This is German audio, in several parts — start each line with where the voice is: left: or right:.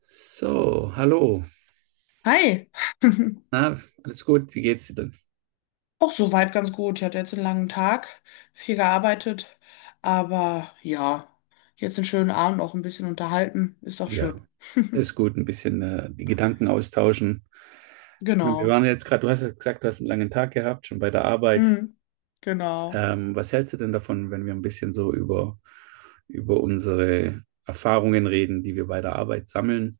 right: So, hallo.
left: Hi,
right: Na, alles gut? Wie geht's dir denn?
left: auch soweit ganz gut. Ich hatte jetzt einen langen Tag, viel gearbeitet, aber ja, jetzt einen schönen Abend, auch ein bisschen unterhalten, ist doch schön.
right: Ja, ist gut. Ein bisschen die Gedanken austauschen. Ich meine, wir
left: Genau,
right: waren jetzt gerade, du hast ja gesagt, du hast einen langen Tag gehabt, schon bei der Arbeit.
left: mhm. Genau.
right: Was hältst du denn davon, wenn wir ein bisschen so über unsere Erfahrungen reden, die wir bei der Arbeit sammeln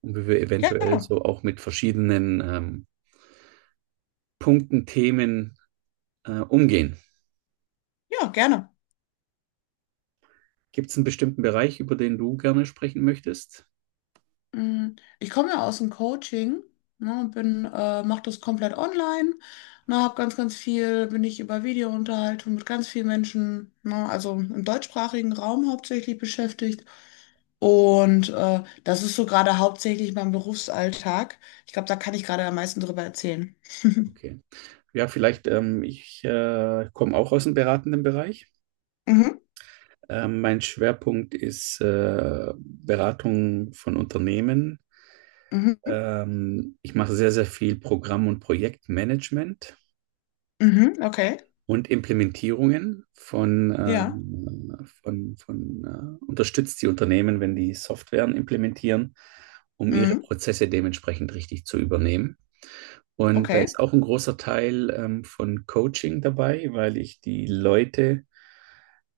right: und wie wir eventuell
left: Gerne,
right: so auch mit verschiedenen Punkten, Themen umgehen?
left: ja, gerne.
right: Gibt es einen bestimmten Bereich, über den du gerne sprechen möchtest?
left: Mm, ich komme ja aus dem Coaching, ne, und bin, mache das komplett online, ne, habe ganz, ganz viel, bin ich über Videounterhaltung mit ganz vielen Menschen, ne, also im deutschsprachigen Raum hauptsächlich beschäftigt. Und das ist so gerade hauptsächlich mein Berufsalltag. Ich glaube, da kann ich gerade am meisten drüber erzählen.
right: Okay. Ja, vielleicht, ich komme auch aus dem beratenden Bereich.
left: Mhm,
right: Mein Schwerpunkt ist Beratung von Unternehmen.
left: mhm,
right: Ich mache sehr, sehr viel Programm- und Projektmanagement
left: mhm, okay,
right: und Implementierungen von,
left: ja,
right: ähm, von, von äh, unterstützt die Unternehmen, wenn die Softwaren implementieren, um ihre
left: mhm,
right: Prozesse dementsprechend richtig zu übernehmen. Und da
left: okay,
right: ist auch ein großer Teil von Coaching dabei, weil ich die Leute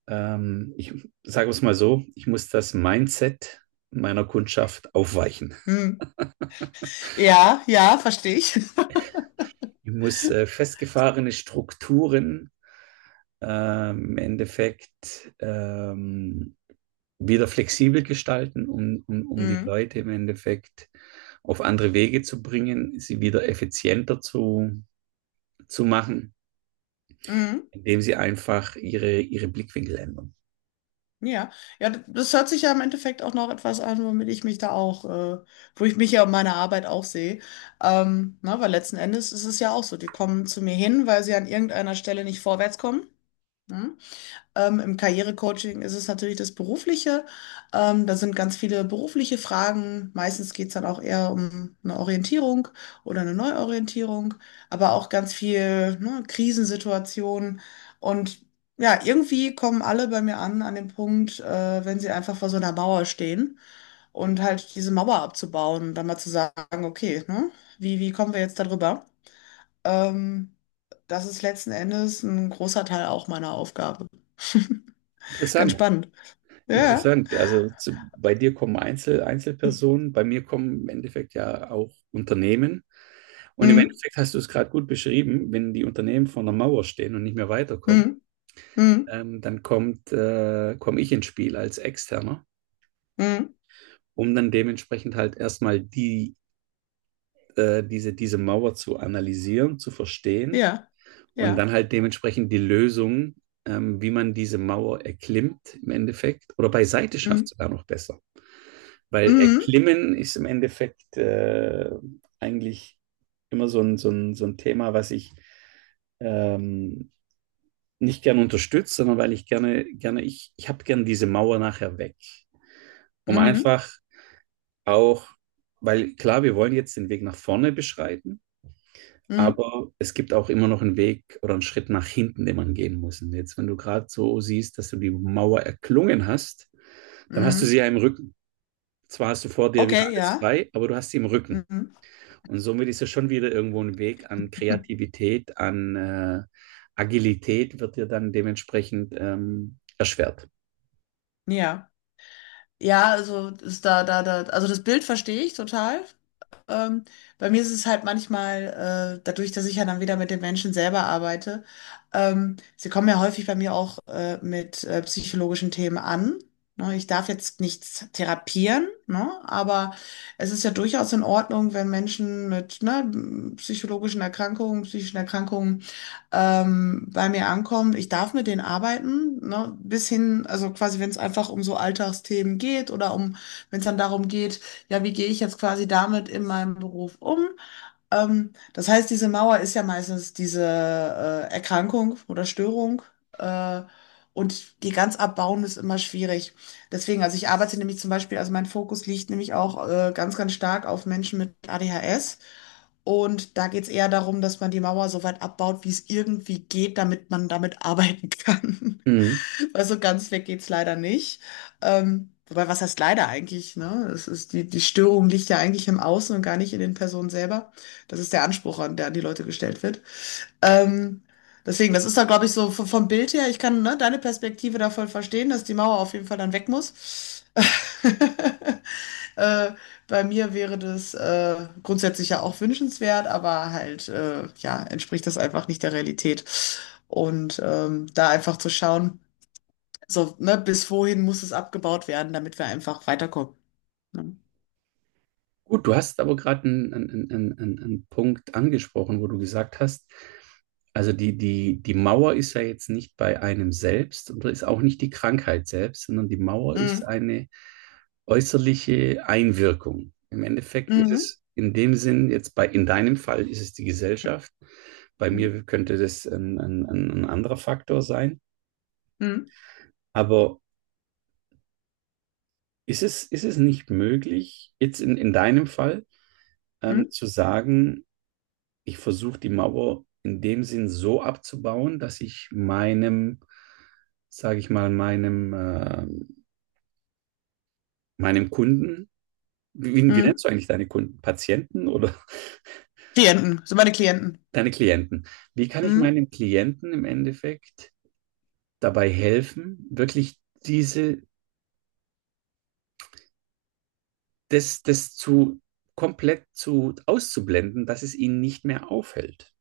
right: ich sage es mal so, ich muss das Mindset meiner Kundschaft aufweichen.
left: mhm. Ja, ja, verstehe ich.
right: Ich muss festgefahrene Strukturen im Endeffekt wieder flexibel gestalten, um die
left: Mhm,
right: Leute im Endeffekt auf andere Wege zu bringen, sie wieder effizienter zu machen,
left: mhm.
right: indem sie einfach ihre Blickwinkel ändern.
left: Ja, ja, das hört sich ja im Endeffekt auch noch etwas an, womit ich mich da auch, wo ich mich ja um meine Arbeit auch sehe. Na, weil letzten Endes ist es ja auch so, die kommen zu mir hin, weil sie an irgendeiner Stelle nicht vorwärts kommen, ne? Im Karrierecoaching ist es natürlich das Berufliche. Da sind ganz viele berufliche Fragen. Meistens geht es dann auch eher um eine Orientierung oder eine Neuorientierung, aber auch ganz viel, ne, Krisensituationen. Und ja, irgendwie kommen alle bei mir an, an den Punkt, wenn sie einfach vor so einer Mauer stehen und halt diese Mauer abzubauen und dann mal zu sagen, okay, ne, wie, wie kommen wir jetzt darüber? Ähm, Das ist letzten Endes ein großer Teil auch meiner Aufgabe. Ganz
right: Interessant.
left: spannend. Ja. Ja.
right: Interessant. Also bei dir kommen Einzelpersonen, bei mir kommen im Endeffekt ja auch Unternehmen. Und im
left: Mhm.
right: Endeffekt hast du es gerade gut beschrieben, wenn die Unternehmen vor einer Mauer stehen und nicht mehr weiterkommen,
left: Mhm. Mhm.
right: dann komme ich ins Spiel als Externer,
left: Mhm.
right: um dann dementsprechend halt erstmal die diese Mauer zu analysieren, zu verstehen
left: Ja.
right: und dann
left: Ja.
right: halt dementsprechend die Lösung, wie man diese Mauer erklimmt im Endeffekt oder beiseite schafft
left: Mhm.
right: sogar noch besser. Weil
left: Mhm.
right: Erklimmen ist im Endeffekt eigentlich immer so ein Thema, was ich ähm, nicht gern unterstütze, sondern weil ich gerne, ich habe gern diese Mauer nachher weg. Um
left: Mhm.
right: einfach auch, weil klar, wir wollen jetzt den Weg nach vorne beschreiten,
left: Mhm.
right: aber es gibt auch immer noch einen Weg oder einen Schritt nach hinten, den man gehen muss. Und jetzt, wenn du gerade so siehst, dass du die Mauer erklungen hast, dann hast du sie
left: Mhm.
right: ja im Rücken. Zwar hast du vor dir wieder
left: Okay,
right: alles
left: ja.
right: frei, aber du hast sie im Rücken.
left: Mhm.
right: Und somit ist ja schon wieder irgendwo ein Weg an Kreativität, an Agilität wird dir dann dementsprechend erschwert.
left: Ja. Ja, also ist da, also das Bild verstehe ich total. Ähm, bei mir ist es halt manchmal, dadurch, dass ich ja dann wieder mit den Menschen selber arbeite, sie kommen ja häufig bei mir auch mit psychologischen Themen an. Ne, ich darf jetzt nichts therapieren, ne, aber es ist ja durchaus in Ordnung, wenn Menschen mit ne, psychologischen Erkrankungen, psychischen Erkrankungen bei mir ankommen. Ich darf mit denen arbeiten, ne? Bis hin, also quasi, wenn es einfach um so Alltagsthemen geht oder um, wenn es dann darum geht, ja, wie gehe ich jetzt quasi damit in meinem Beruf um? Das heißt, diese Mauer ist ja meistens diese Erkrankung oder Störung. Äh, und die ganz abbauen ist immer schwierig. Deswegen, also ich arbeite nämlich zum Beispiel, also mein Fokus liegt nämlich auch ganz, ganz stark auf Menschen mit ADHS. Und da geht es eher darum, dass man die Mauer so weit abbaut, wie es irgendwie geht, damit man damit arbeiten kann.
right: Mhm.
left: Also ganz weg geht's leider nicht. Wobei, was heißt leider eigentlich, ne? Es ist die Störung liegt ja eigentlich im Außen und gar nicht in den Personen selber. Das ist der Anspruch, an die Leute gestellt wird. Ähm, deswegen, das ist da, glaube ich, so vom Bild her, ich kann, ne, deine Perspektive da voll verstehen, dass die Mauer auf jeden Fall dann weg muss. äh, Bei mir wäre das grundsätzlich ja auch wünschenswert, aber halt, ja, entspricht das einfach nicht der Realität. Und da einfach zu schauen, so, ne, bis wohin muss es abgebaut werden, damit wir einfach weiterkommen, ne?
right: Gut, du hast aber gerade einen Punkt angesprochen, wo du gesagt hast, also die Mauer ist ja jetzt nicht bei einem selbst und ist auch nicht die Krankheit selbst, sondern die Mauer ist
left: Mhm.
right: eine äußerliche Einwirkung. Im Endeffekt ist
left: Mhm.
right: es in dem Sinn, jetzt in deinem Fall ist es die Gesellschaft, bei
left: Mhm.
right: mir könnte das ein anderer Faktor sein,
left: Mhm.
right: aber ist es nicht möglich, jetzt in deinem Fall
left: Mhm.
right: zu sagen, ich versuche die Mauer in dem Sinn so abzubauen, dass ich meinem, sage ich mal, meinem Kunden, wie
left: Mhm.
right: nennst du eigentlich deine Kunden? Patienten oder
left: Klienten, sind meine Klienten.
right: deine Klienten? Wie kann ich
left: Mhm.
right: meinem Klienten im Endeffekt dabei helfen, wirklich diese, das zu komplett zu auszublenden, dass es ihnen nicht mehr auffällt?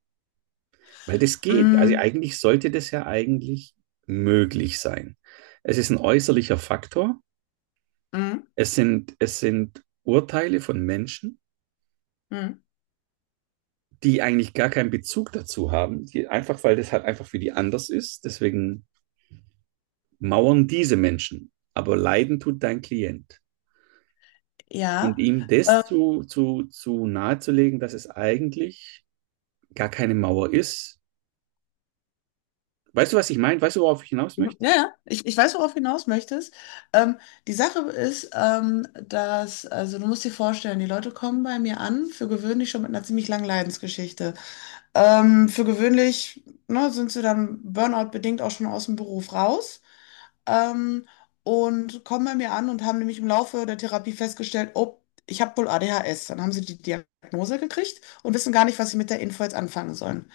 right: Weil das geht. Also
left: Mhm.
right: eigentlich sollte das ja eigentlich möglich sein. Es ist ein äußerlicher Faktor.
left: Mhm.
right: Es sind Urteile von Menschen,
left: Mhm.
right: die eigentlich gar keinen Bezug dazu haben, die einfach, weil das halt einfach für die anders ist. Deswegen mauern diese Menschen. Aber leiden tut dein Klient. Und
left: Ja.
right: ihm das zu nahezulegen, dass es eigentlich gar keine Mauer ist. Weißt du, was ich meine? Weißt du, worauf ich hinaus
left: Ja,
right: möchte?
left: ja, ich weiß, worauf du hinaus möchtest. Ähm, die Sache ist, dass, also du musst dir vorstellen, die Leute kommen bei mir an, für gewöhnlich schon mit einer ziemlich langen Leidensgeschichte. Für gewöhnlich, ne, sind sie dann Burnout-bedingt auch schon aus dem Beruf raus. Ähm, und kommen bei mir an und haben nämlich im Laufe der Therapie festgestellt, oh, ich habe wohl ADHS. Dann haben sie die Diagnose gekriegt und wissen gar nicht, was sie mit der Info jetzt anfangen sollen.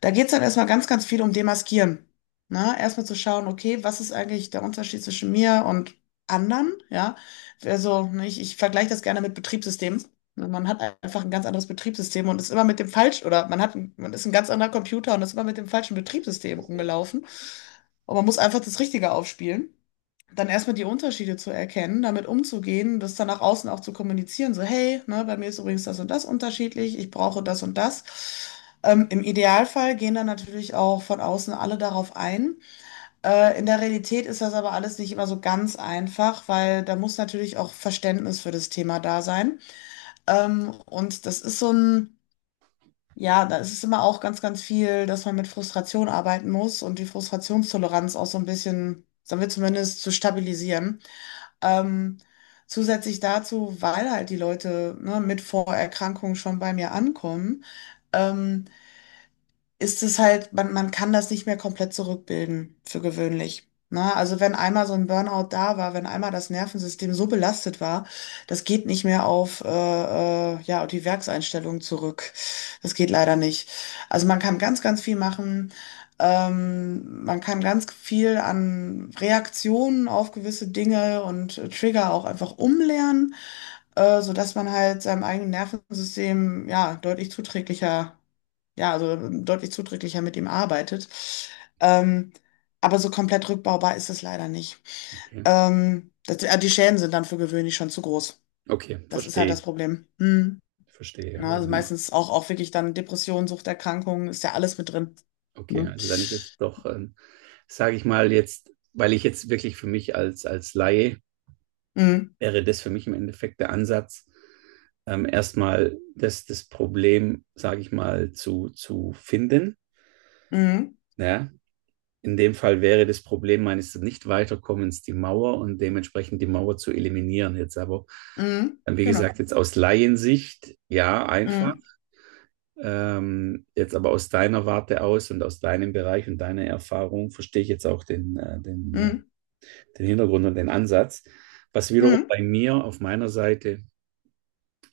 left: Da geht es dann erstmal ganz, ganz viel um Demaskieren. Na, erstmal zu schauen, okay, was ist eigentlich der Unterschied zwischen mir und anderen? Ja, also ne, ich vergleiche das gerne mit Betriebssystemen. Ne, man hat einfach ein ganz anderes Betriebssystem und ist immer mit dem falschen, oder man hat, man ist ein ganz anderer Computer und ist immer mit dem falschen Betriebssystem rumgelaufen. Und man muss einfach das Richtige aufspielen, dann erstmal die Unterschiede zu erkennen, damit umzugehen, das dann nach außen auch zu kommunizieren, so hey, ne, bei mir ist übrigens das und das unterschiedlich, ich brauche das und das. Im Idealfall gehen dann natürlich auch von außen alle darauf ein. In der Realität ist das aber alles nicht immer so ganz einfach, weil da muss natürlich auch Verständnis für das Thema da sein. Und das ist so ein, ja, da ist es immer auch ganz, ganz viel, dass man mit Frustration arbeiten muss und die Frustrationstoleranz auch so ein bisschen, sagen wir zumindest, zu stabilisieren. Ähm, zusätzlich dazu, weil halt die Leute, ne, mit Vorerkrankungen schon bei mir ankommen, ähm, ist es halt, man kann das nicht mehr komplett zurückbilden, für gewöhnlich. Ne? Also wenn einmal so ein Burnout da war, wenn einmal das Nervensystem so belastet war, das geht nicht mehr auf ja, auf die Werkseinstellung zurück. Das geht leider nicht. Also man kann ganz, ganz viel machen. Man kann ganz viel an Reaktionen auf gewisse Dinge und Trigger auch einfach umlernen, sodass man halt seinem eigenen Nervensystem ja deutlich zuträglicher ja, also deutlich zuträglicher mit ihm arbeitet. Ähm, aber so komplett rückbaubar ist es leider nicht.
right: Okay,
left: Die Schäden sind dann für gewöhnlich schon zu groß.
right: okay,
left: Das ist halt
right: verstehe,
left: das Problem. Hm.
right: verstehe.
left: Na, also meistens auch, auch wirklich dann Depressionen, Suchterkrankungen, ist ja alles mit drin.
right: Okay,
left: Ne?
right: also dann ist es doch, sage ich mal jetzt, weil ich jetzt wirklich für mich als Laie
left: Mhm.
right: wäre das für mich im Endeffekt der Ansatz, erstmal das Problem, sage ich mal, zu finden.
left: Mhm.
right: Ja? In dem Fall wäre das Problem meines Nicht-Weiterkommens die Mauer und dementsprechend die Mauer zu eliminieren. Jetzt aber,
left: Mhm.
right: wie
left: Genau.
right: gesagt, jetzt aus Laiensicht, ja, einfach.
left: Mhm.
right: Jetzt aber aus deiner Warte aus und aus deinem Bereich und deiner Erfahrung verstehe ich jetzt auch
left: Mhm.
right: den Hintergrund und den Ansatz. Was wiederum
left: Mhm.
right: bei mir auf meiner Seite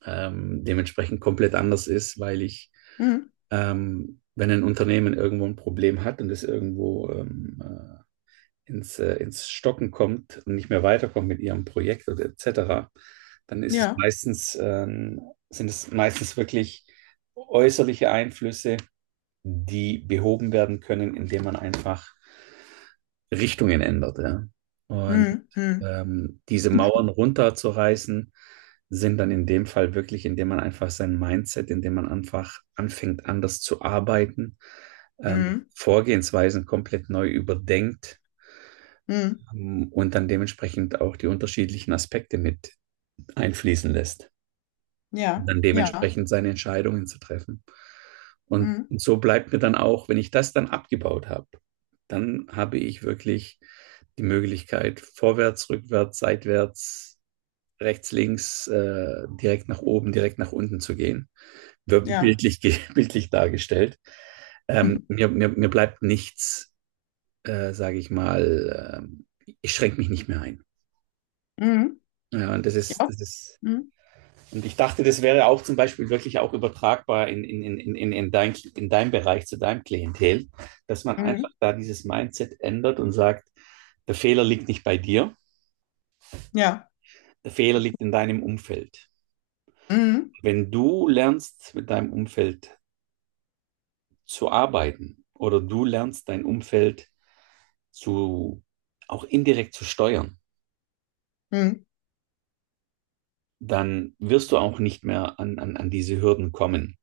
right: dementsprechend komplett anders ist, weil ich,
left: Mhm.
right: ähm, wenn ein Unternehmen irgendwo ein Problem hat und es irgendwo ins Stocken kommt und nicht mehr weiterkommt mit ihrem Projekt oder etc., dann ist es
left: Ja.
right: meistens, sind es meistens wirklich äußerliche Einflüsse, die behoben werden können, indem man einfach Richtungen ändert. Ja. Und
left: Mhm. Mhm.
right: diese Mauern runterzureißen, sind dann in dem Fall wirklich, indem man einfach sein Mindset, indem man einfach anfängt, anders zu arbeiten,
left: Mhm.
right: Vorgehensweisen komplett neu überdenkt
left: Mhm.
right: und dann dementsprechend auch die unterschiedlichen Aspekte mit einfließen lässt und
left: Ja.
right: dann
left: Ja.
right: dementsprechend seine Entscheidungen zu treffen. Und
left: Mhm.
right: so bleibt mir dann auch, wenn ich das dann abgebaut habe, dann habe ich wirklich die Möglichkeit, vorwärts, rückwärts, seitwärts, rechts, links, direkt nach oben, direkt nach unten zu gehen.
left: Ja.
right: Bildlich, bildlich dargestellt. Mir bleibt nichts, sage ich mal, ich schränke mich nicht mehr ein.
left: Mhm.
right: Ja, und das
left: Ja.
right: ist
left: Mhm.
right: und ich dachte, das wäre auch zum Beispiel wirklich auch übertragbar in deinem Bereich, zu deinem Klientel, dass man
left: Mhm.
right: einfach da dieses Mindset ändert und sagt, der Fehler liegt nicht bei dir,
left: Ja.
right: der Fehler liegt in deinem Umfeld.
left: Mhm.
right: Wenn du lernst, mit deinem Umfeld zu arbeiten oder du lernst, dein Umfeld zu, auch indirekt zu steuern,
left: Mhm.
right: dann wirst du auch nicht mehr an diese Hürden kommen.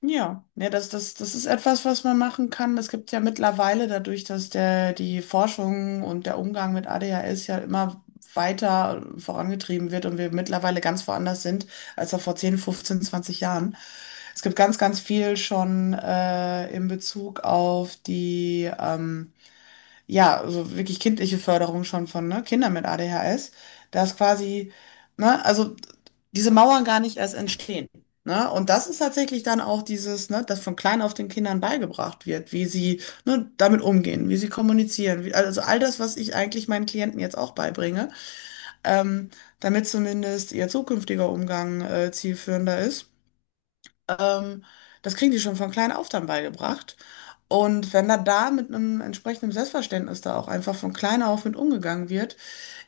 left: Ja, ja, das ist etwas, was man machen kann. Es gibt ja mittlerweile dadurch, dass die Forschung und der Umgang mit ADHS ja immer weiter vorangetrieben wird und wir mittlerweile ganz woanders sind, als noch vor 10, 15, 20 Jahren. Es gibt ganz, ganz viel schon in Bezug auf die ja, also wirklich kindliche Förderung schon von ne, Kindern mit ADHS, dass quasi, ne, also diese Mauern gar nicht erst entstehen. Ne? Und das ist tatsächlich dann auch dieses, ne, dass von klein auf den Kindern beigebracht wird, wie sie ne, damit umgehen, wie sie kommunizieren, wie, also all das, was ich eigentlich meinen Klienten jetzt auch beibringe, ähm, damit zumindest ihr zukünftiger Umgang zielführender ist. Ähm, das kriegen die schon von klein auf dann beigebracht. Und wenn da mit einem entsprechenden Selbstverständnis da auch einfach von klein auf mit umgegangen wird,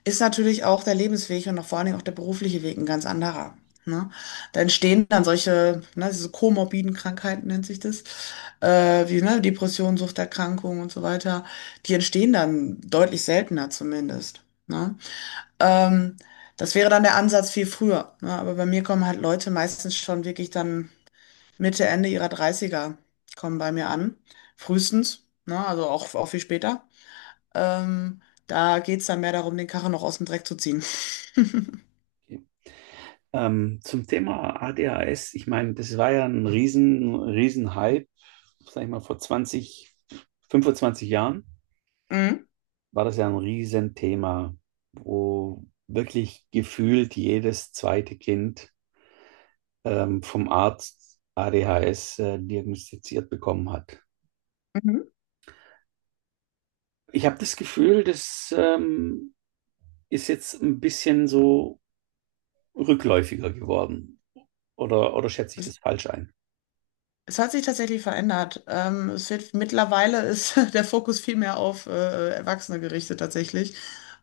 left: ist natürlich auch der Lebensweg und auch vor allen Dingen auch der berufliche Weg ein ganz anderer. Ne? Da entstehen dann solche, ne, diese komorbiden Krankheiten nennt sich das, wie ne, Depression, Suchterkrankungen und so weiter. Die entstehen dann deutlich seltener zumindest. Ne? Ähm, das wäre dann der Ansatz viel früher. Ne? Aber bei mir kommen halt Leute meistens schon wirklich dann Mitte, Ende ihrer Dreißiger kommen bei mir an. Frühestens, ne? Also auch, auch viel später. Da geht es dann mehr darum, den Karren noch aus dem Dreck zu ziehen.
right: Zum Thema ADHS, ich meine, das war ja ein riesen Hype, sag ich mal, vor 20, 25 Jahren
left: Mhm.
right: war das ja ein Riesenthema, wo wirklich gefühlt jedes zweite Kind vom Arzt ADHS diagnostiziert bekommen hat.
left: Mhm.
right: Ich habe das Gefühl, das ist jetzt ein bisschen so rückläufiger geworden. Oder schätze ich das falsch ein?
left: Es hat sich tatsächlich verändert. Es wird, mittlerweile ist der Fokus viel mehr auf Erwachsene gerichtet tatsächlich,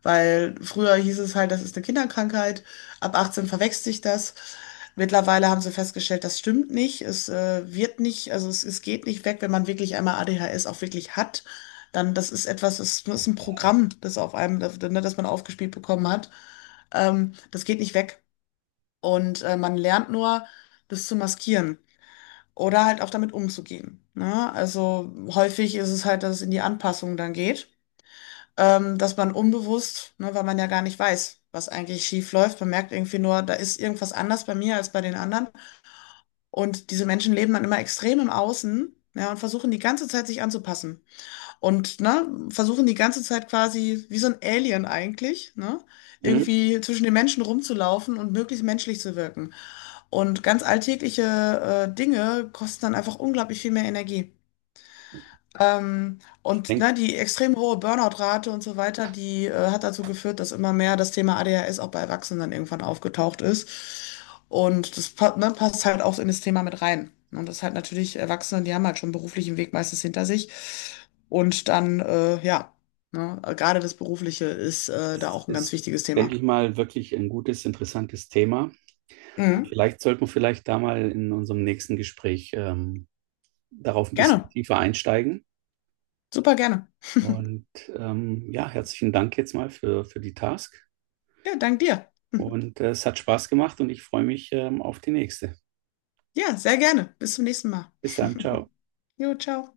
left: weil früher hieß es halt, das ist eine Kinderkrankheit, ab 18 verwächst sich das. Mittlerweile haben sie festgestellt, das stimmt nicht. Es wird nicht, also es geht nicht weg, wenn man wirklich einmal ADHS auch wirklich hat. Dann, das ist etwas, das ist ein Programm, das, ne, das man aufgespielt bekommen hat. Das geht nicht weg. Und man lernt nur, das zu maskieren oder halt auch damit umzugehen. Ne? Also häufig ist es halt, dass es in die Anpassung dann geht, dass man unbewusst, ne, weil man ja gar nicht weiß, was eigentlich schief läuft, man merkt irgendwie nur, da ist irgendwas anders bei mir als bei den anderen. Und diese Menschen leben dann immer extrem im Außen, ja, und versuchen die ganze Zeit sich anzupassen und ne, versuchen die ganze Zeit quasi wie so ein Alien eigentlich, ne,
right: Mhm.
left: irgendwie zwischen den Menschen rumzulaufen und möglichst menschlich zu wirken. Und ganz alltägliche Dinge kosten dann einfach unglaublich viel mehr Energie.
right: Ich
left: Und
right: denke
left: ne, die extrem hohe Burnout-Rate und so weiter, die hat dazu geführt, dass immer mehr das Thema ADHS auch bei Erwachsenen irgendwann aufgetaucht ist. Und das ne, passt halt auch in das Thema mit rein. Und das ist halt natürlich Erwachsene, die haben halt schon einen beruflichen Weg meistens hinter sich. Und dann, ja, ne, gerade das Berufliche ist da
right: es
left: auch ein ganz
right: ist,
left: wichtiges Thema.
right: denke ich mal, wirklich ein gutes, interessantes Thema. Und
left: Mhm.
right: vielleicht sollten wir vielleicht da mal in unserem nächsten Gespräch darauf ein bisschen
left: Gerne,
right: tiefer einsteigen.
left: super gerne.
right: Und ja, herzlichen Dank jetzt mal für die Task.
left: Ja, dank dir.
right: Und es hat Spaß gemacht und ich freue mich auf die nächste.
left: Ja, sehr gerne. Bis zum nächsten Mal.
right: Bis dann, ciao.
left: Jo, ciao.